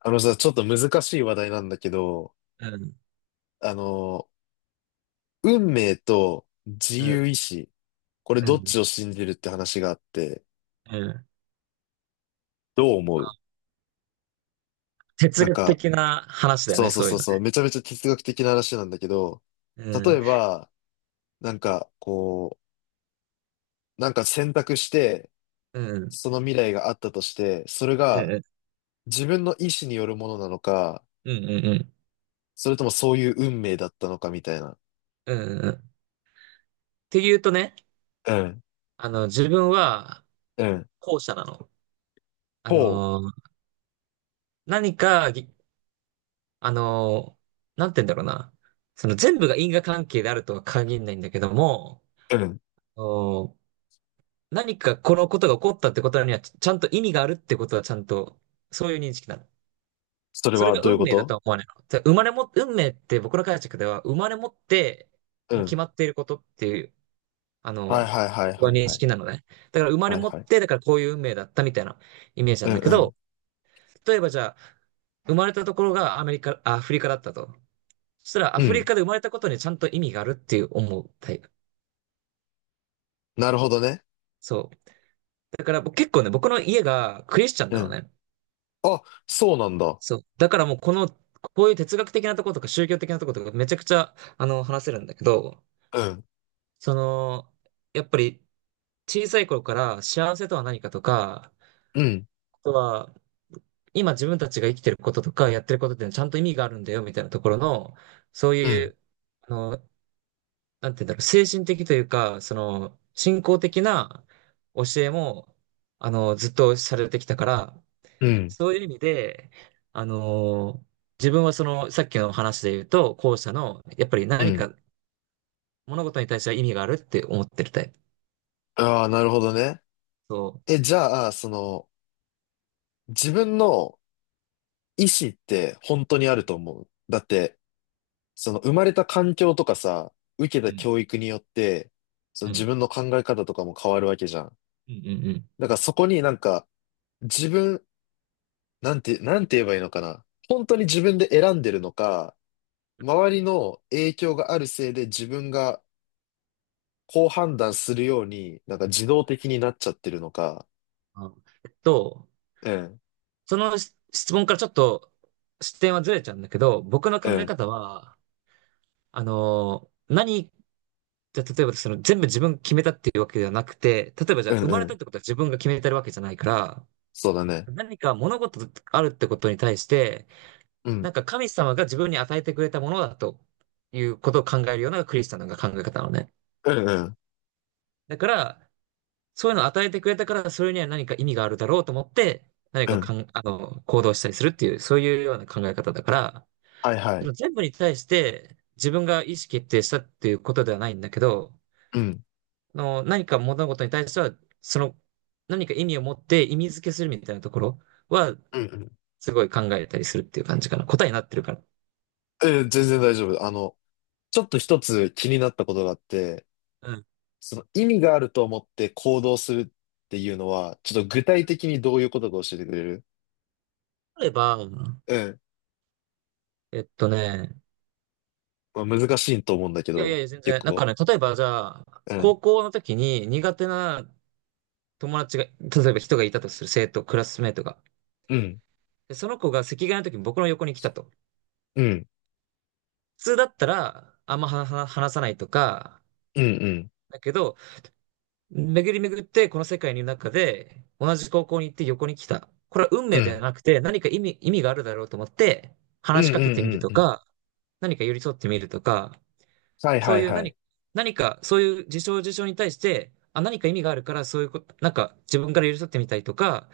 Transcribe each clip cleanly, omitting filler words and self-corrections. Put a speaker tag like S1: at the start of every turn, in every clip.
S1: あのさ、ちょっと難しい話題なんだけど、
S2: うん、
S1: あの、運命と自
S2: う
S1: 由
S2: ん、
S1: 意志、これ
S2: う
S1: どっち
S2: ん、
S1: を信じるって話があって、
S2: うん。
S1: どう思う？
S2: あ、哲
S1: なん
S2: 学
S1: か、
S2: 的な話だよ
S1: そ
S2: ね、
S1: うそう
S2: そうい
S1: そ
S2: う
S1: う
S2: の
S1: そ
S2: ね。
S1: う、めちゃめちゃ哲学的な話なんだけど、
S2: う
S1: 例
S2: ん、
S1: えば、なんかこう、なんか選択して、
S2: うん、
S1: その未来があったとして、それ
S2: う
S1: が
S2: ん、
S1: 自分の意志によるものなのか、
S2: うん、うん、うん。
S1: それともそういう運命だったのかみたいな。
S2: うんうんっていうとね、
S1: うん。
S2: 自分は
S1: うん。
S2: 後者なの。あ
S1: ほ
S2: の、何かぎ、あの、なんて言うんだろうな。その全部が因果関係であるとは限らないんだけども、
S1: う。うん。
S2: お何かこのことが起こったってことにはちゃんと意味があるってことはちゃんと、そういう認識なの。
S1: それ
S2: それ
S1: は
S2: が
S1: どういう
S2: 運
S1: こ
S2: 命だ
S1: と？
S2: とは思わないの。じゃあ生まれも、運命って僕の解釈では、生まれ持って、もう決まっていることっていう、あ
S1: はい
S2: の、
S1: はいはい
S2: 僕は
S1: はい
S2: 認
S1: はい。
S2: 識なのね。だから生まれ
S1: はい
S2: 持っ
S1: はい。
S2: て、だからこういう運命だったみたいなイメージなん
S1: う
S2: だけど、
S1: ん
S2: 例えばじゃあ、生まれたところがアフリカだったと。そしたらア
S1: うん。う
S2: フリ
S1: ん。
S2: カで生まれたことにちゃんと意味があるっていう思うタイプ。
S1: なるほどね。
S2: そう。だから僕結構ね、僕の家がクリスチャンな
S1: う
S2: の
S1: ん。
S2: ね。
S1: あ、そうなんだ。
S2: そう。だからもうこの、こういう哲学的なところとか宗教的なところとかめちゃくちゃ、話せるんだけど、
S1: うん。
S2: その、やっぱり小さい頃から幸せとは何かとか、
S1: うん。
S2: あとは今自分たちが生きてることとかやってることっていうのはちゃんと意味があるんだよみたいなところの、そう
S1: う
S2: い
S1: ん。
S2: う、あの、なんて言うんだろう、精神的というか、信仰的な教えも、ずっとされてきたから、
S1: うん。
S2: そういう意味で、あの、自分はさっきの話で言うと、後者の、やっぱり
S1: う
S2: 何
S1: ん。
S2: か物事に対しては意味があるって思ってるタイプ。
S1: ああ、なるほどね。
S2: そ
S1: え、じゃあ、その、自分の意思って本当にあると思う。だって、その生まれた環境とかさ、受けた
S2: う。うん。
S1: 教育によって、その
S2: う
S1: 自
S2: ん
S1: 分の考え方とかも変わるわけじゃん。
S2: うんうんうん。
S1: だからそこになんか、自分、なんて言えばいいのかな。本当に自分で選んでるのか、周りの影響があるせいで自分がこう判断するように、なんか自動的になっちゃってるのか。
S2: あえっと、
S1: うん。
S2: その質問からちょっと視点はずれちゃうんだけど、僕の
S1: う
S2: 考え
S1: ん。
S2: 方は、あの、何、じゃあ例えばその全部自分決めたっていうわけではなくて、例えばじゃ
S1: う
S2: あ生
S1: ん。
S2: ま
S1: う
S2: れた
S1: ん。
S2: ってことは自分が決めてるわけじゃないか
S1: そうだね。
S2: ら、何か物事あるってことに対して、
S1: う
S2: な
S1: ん。
S2: んか神様が自分に与えてくれたものだということを考えるようなクリスチャンの考え方なのね。
S1: うん。うん。
S2: だから、そういうのを与えてくれたから、それには何か意味があるだろうと思って、何
S1: う
S2: か
S1: ん。
S2: 行動したりするっていう、そういうような考え方だから、
S1: はいは
S2: そ
S1: い。
S2: の全部に対して自分が意思決定したっていうことではないんだけど、
S1: うん。
S2: 何か物事に対しては、その、何か意味を持って意味付けするみたいなところは、
S1: うん。うん。
S2: すごい考えたりするっていう感じかな。答えになってるから。
S1: 全然大丈夫。ちょっと一つ気になったことがあって、
S2: うん。
S1: その意味があると思って行動するっていうのは、ちょっと具体的にどういうことか教えてくれる？
S2: 例えば、
S1: うん。
S2: えっとね、
S1: まあ、難しいと思うんだけ
S2: いやいや
S1: ど、
S2: いや、全
S1: 結
S2: 然、なんか
S1: 構。
S2: ね、例えばじゃあ、
S1: うん。
S2: 高校の時に苦手な友達が、例えば人がいたとする生徒、クラスメートが。
S1: うん。
S2: で、その子が席替えの時に僕の横に来たと。
S1: うん。
S2: 普通だったら、あんまは話さないとか、
S1: うん。うん。
S2: だけど、巡り巡ってこの世界の中で、同じ高校に行って横に来た。これは運
S1: うん。
S2: 命
S1: う
S2: では
S1: ん。
S2: なくて、何か意味があるだろうと思って、
S1: うん。
S2: 話
S1: う
S2: しかけてみる
S1: ん。
S2: と
S1: うん。
S2: か、何か寄り添ってみるとか、
S1: はい
S2: そ
S1: は
S2: う
S1: い
S2: いう
S1: はい。
S2: 何か、そういう事象事象に対して、あ、何か意味があるから、そういうこと、なんか自分から寄り添ってみたりとか、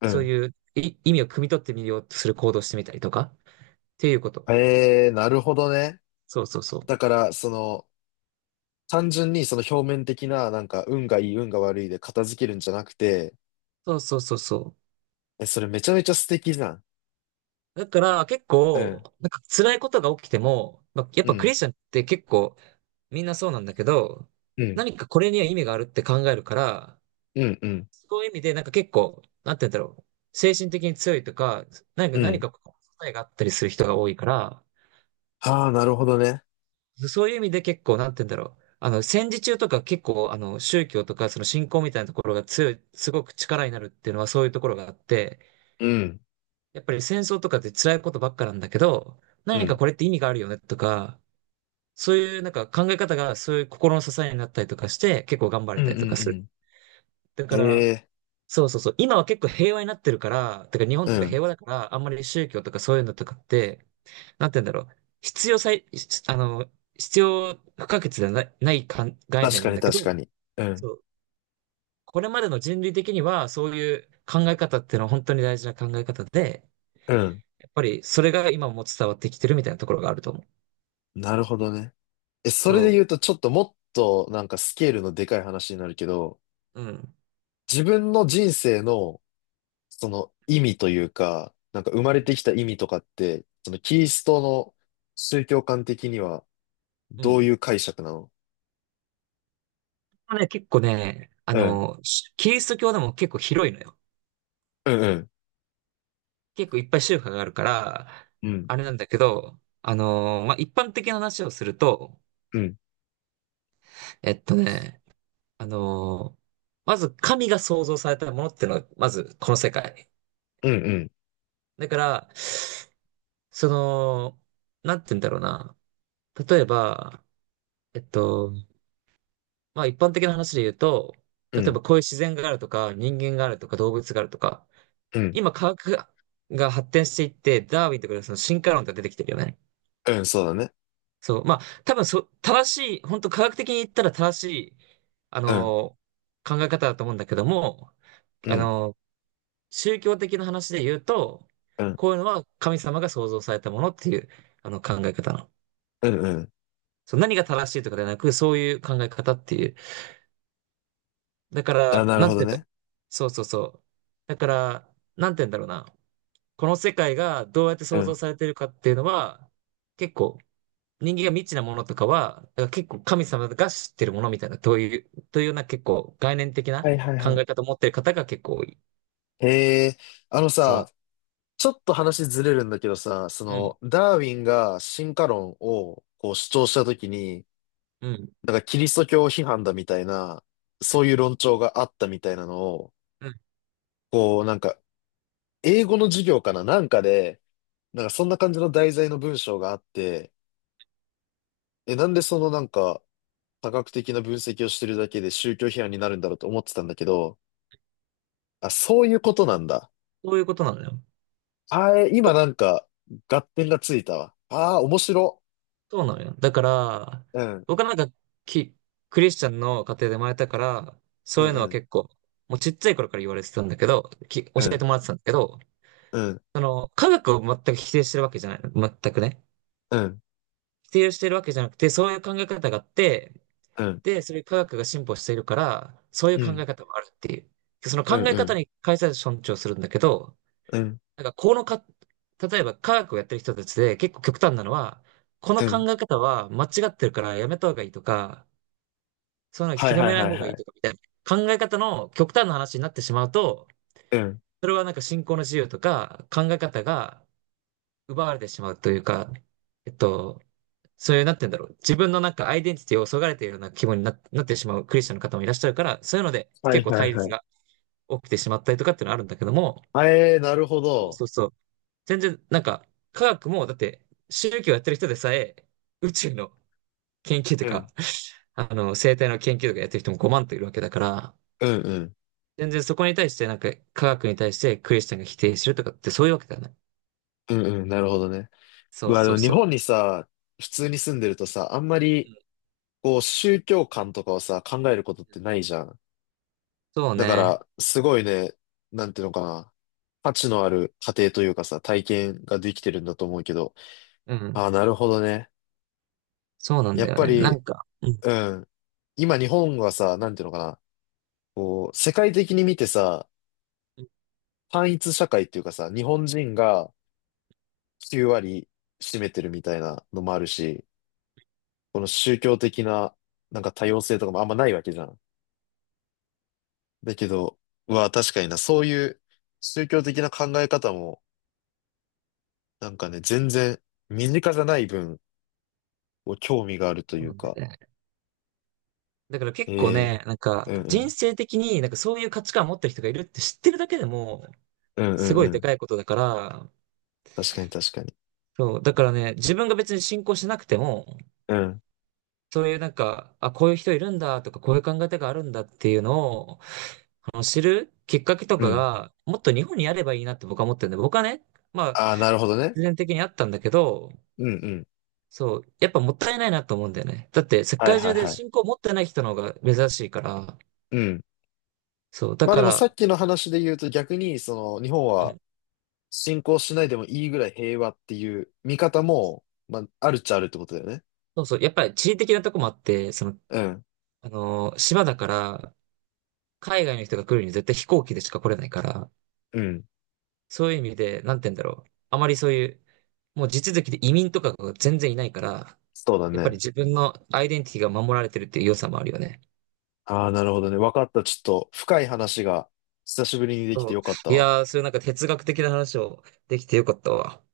S1: う
S2: そう
S1: ん。
S2: いう意味を汲み取ってみようとする行動をしてみたりとか、っていうこと。
S1: ええ、なるほどね。
S2: そうそうそう。
S1: だから、その、単純にその表面的な、なんか、運がいい、運が悪いで片付けるんじゃなくて、
S2: そうそうそうそ
S1: え、それめちゃめちゃ素敵じゃん。
S2: う。だから結
S1: う
S2: 構、
S1: ん。
S2: なんか辛いことが起きても、まあ、やっ
S1: う
S2: ぱク
S1: ん。
S2: リスチャンって結構みんなそうなんだけど、
S1: うん。
S2: 何かこれには意味があるって考えるから、
S1: うん。うん。
S2: そういう意味でなんか結構、なんて言うんだろう。精神的に強いとか、何か
S1: う
S2: 何
S1: ん。
S2: かこう答えがあったりする人が多いから、
S1: ああ、なるほどね。
S2: そういう意味で結構、なんて言うんだろう。戦時中とか結構、宗教とか、その信仰みたいなところが強い、すごく力になるっていうのはそういうところがあって、
S1: うん。
S2: やっぱり戦争とかって辛いことばっかなんだけど、
S1: う
S2: 何か
S1: ん。
S2: これって意味があるよねとか、そういうなんか考え方がそういう心の支えになったりとかして、結構頑張れ
S1: うん。う
S2: たりとかする。
S1: ん。
S2: だ
S1: う
S2: か
S1: ん。え
S2: ら、
S1: え、
S2: そうそうそう、今は結構平和になってるから、だから日本
S1: う
S2: とか
S1: ん。
S2: 平和だから、あんまり宗教とかそういうのとかって、なんて言うんだろう、必要最、あの、必要不可欠ではないないかん概
S1: 確
S2: 念な
S1: か
S2: ん
S1: に
S2: だけ
S1: 確か
S2: ど、
S1: に。うん。
S2: そう、これまでの人類的にはそういう考え方っていうのは本当に大事な考え方で、
S1: うん。
S2: やっぱりそれが今も伝わってきてるみたいなところがあると思う。
S1: なるほどね。え、それで
S2: そ
S1: 言うと、ちょっともっと、なんか、スケールのでかい話になるけど、
S2: う、うん。
S1: 自分の人生の、その意味というか、なんか生まれてきた意味とかって、そのキリストの宗教観的には
S2: う
S1: どうい
S2: ん。
S1: う解釈なの？
S2: ね、結構ね、
S1: うん。
S2: キリスト教でも結構広いのよ。
S1: うん。
S2: 結構いっぱい宗派があるから、
S1: うん。
S2: あれなんだけど、まあ、一般的な話をすると、
S1: うん。うん。
S2: えっとね、あのーまず神が創造されたものっていうのはまずこの世界。
S1: うん。うん。
S2: だから、その、なんて言うんだろうな。例えば、えっと、まあ、一般的な話で言うと、
S1: う
S2: 例え
S1: ん。
S2: ばこういう自然があるとか、人間があるとか、動物があるとか、
S1: うん。
S2: 今科学が発展していって、ダーウィンとかでその進化論が出てきてるよね。
S1: そうだね。
S2: そう。まあ、多分正しい、本当科学的に言ったら正しい、あ
S1: うん。
S2: のー考え方だと思うんだけども、
S1: う
S2: あ
S1: ん。
S2: のー宗教的な話で言うと、
S1: うん。
S2: こういうのは神様が創造されたものっていう、あの考え方なの。
S1: うん。うん。
S2: そう、何が正しいとかではなく、そういう考え方っていう。だか
S1: あ、
S2: ら、
S1: なる
S2: な
S1: ほ
S2: ん
S1: ど
S2: て言っ
S1: ね。
S2: たそうそうそう。だから、なんて言うんだろうな。この世界がどうやって
S1: う
S2: 創造
S1: ん。
S2: されてるかっていうのは、結構人間が未知なものとかは、だから結構神様が知ってるものみたいな、というような結構概念的な
S1: はいはい
S2: 考
S1: はい。
S2: え方を持ってる方が結構多い。
S1: へえ、あの
S2: そ
S1: さ、ちょっと話ずれるんだけどさ、そ
S2: う。うん、
S1: の、ダーウィンが進化論をこう主張したときに、
S2: うん、
S1: なんかキリスト教批判だみたいな、そういう論調があったみたいなのを、
S2: うん。
S1: こう、なんか、英語の授業かななんかで、なんかそんな感じの題材の文章があって、え、なんでそのなんか、多角的な分析をしてるだけで宗教批判になるんだろうと思ってたんだけど、あ、そういうことなんだ。
S2: そういうことなのよ。
S1: あー、え今なんか、合点がついたわ。ああ、面白。
S2: そうなのよ。だから、
S1: うん。
S2: 僕はなんかキ、クリスチャンの家庭で生まれたから、
S1: う
S2: そうい
S1: ん。
S2: うの
S1: う
S2: は
S1: ん。
S2: 結構、もうちっちゃい頃から言われてたんだけど、教
S1: う
S2: え
S1: ん。
S2: てもらってたんだけど、
S1: うん。
S2: 科学を全く否定してるわけじゃない。全くね。
S1: うん。
S2: 否定してるわけじゃなくて、そういう考え方があって、
S1: うん。
S2: で、それ科学が進歩しているから、そうい
S1: う
S2: う
S1: ん。う
S2: 考
S1: ん。
S2: え方もあるっていう。その
S1: う
S2: 考え方
S1: ん。
S2: に関して尊重するんだけど、
S1: うん。
S2: なんかこのか、例えば科学をやってる人たちで結構極端なのは、こ
S1: う
S2: の
S1: ん。
S2: 考え方は間違ってるからやめた方がいいとか、そういうの
S1: はい
S2: 広
S1: はい
S2: めない
S1: はい
S2: 方が
S1: は
S2: いい
S1: い。
S2: とかみたいな考え方の極端な話になってしまうと、
S1: うん。
S2: それはなんか信仰の自由とか考え方が奪われてしまうというか、えっと、そういう、なんて言うんだろう。自分のなんかアイデンティティをそがれているような気分になってしまうクリスチャンの方もいらっしゃるから、そういうので
S1: は
S2: 結
S1: い
S2: 構
S1: は
S2: 対
S1: いは
S2: 立
S1: い。
S2: が起きてしまったりとかっていうのはあるんだけども、
S1: あえー、なるほ
S2: そう
S1: ど。
S2: そうそう。全然なんか科学もだって宗教やってる人でさえ宇宙の研究と
S1: う
S2: か、
S1: ん。
S2: 生態の研究とかやってる人も5万といるわけだから、
S1: うん。うん。
S2: 全然そこに対してなんか科学に対してクリスチャンが否定するとかってそういうわけではない。
S1: うん。うん。なるほどね。
S2: そう
S1: まあ、で
S2: そ
S1: も
S2: う
S1: 日
S2: そ
S1: 本にさ、普通に住んでるとさ、あんま
S2: う。
S1: り、
S2: うん
S1: こう、宗教観とかをさ、考えることっ
S2: う
S1: て
S2: ん
S1: ないじゃん。
S2: そう
S1: だか
S2: ね。
S1: ら、すごいね、なんていうのかな。価値のある過程というかさ、体験ができてるんだと思うけど。
S2: う
S1: あ
S2: ん。
S1: あ、なるほどね。
S2: そうなん
S1: や
S2: だ
S1: っ
S2: よ
S1: ぱ
S2: ね。な
S1: り、
S2: んか、うん。
S1: うん。今日本はさ、なんていうのかな。こう、世界的に見てさ、
S2: うん
S1: 単一社会っていうかさ、日本人が9割占めてるみたいなのもあるし、この宗教的な、なんか多様性とかもあんまないわけじゃん。だけど、は確かにな、そういう宗教的な考え方も、なんかね、全然身近じゃない分、こう興味があると
S2: そう
S1: い
S2: な
S1: う
S2: んだよ
S1: か、
S2: ね。だから結構
S1: ええ
S2: ね、なんか
S1: うんう
S2: 人
S1: ん、
S2: 生的になんかそういう価値観を持ってる人がいるって知ってるだけでも
S1: うんう
S2: す
S1: ん
S2: ご
S1: う
S2: いで
S1: ん、
S2: かいことだから、
S1: 確かに確かに。
S2: そう、だからね、自分が別に信仰しなくても、
S1: うん。
S2: そういうなんか、あ、こういう人いるんだとか、こういう考え方があるんだっていうのを、知るきっかけと
S1: う
S2: か
S1: ん。
S2: が、もっと日本にあればいいなって僕は思ってるんで、僕はね、まあ、
S1: ああ、なるほどね。
S2: 自然的にあったんだけど、
S1: うんうん。
S2: そう、やっぱもったいないなと思うんだよね。だって世
S1: はい
S2: 界
S1: はい
S2: 中で
S1: はい。
S2: 信仰を持ってない人の方が珍しいから、
S1: うん。
S2: そう、だ
S1: まあ
S2: か
S1: でもさっ
S2: ら、
S1: きの話で言うと逆に、その、日本
S2: う
S1: は
S2: ん
S1: 侵攻しないでもいいぐらい平和っていう見方も、まあ、あるっちゃあるってことだよね。
S2: そうそう。やっぱり地理的なとこもあって、
S1: うん。
S2: 島だから、海外の人が来るには絶対飛行機でしか来れないから、
S1: うん。
S2: そういう意味で、なんて言うんだろう。あまりそういう、もう地続きで移民とかが全然いないから、
S1: そうだ
S2: やっぱり
S1: ね。
S2: 自分のアイデンティティが守られてるっていう良さもあるよね。
S1: ああ、なるほどね。わかった。ちょっと深い話が久しぶりにでき
S2: そ
S1: てよかった
S2: う。い
S1: わ。
S2: やー、そういうなんか哲学的な話をできてよかったわ。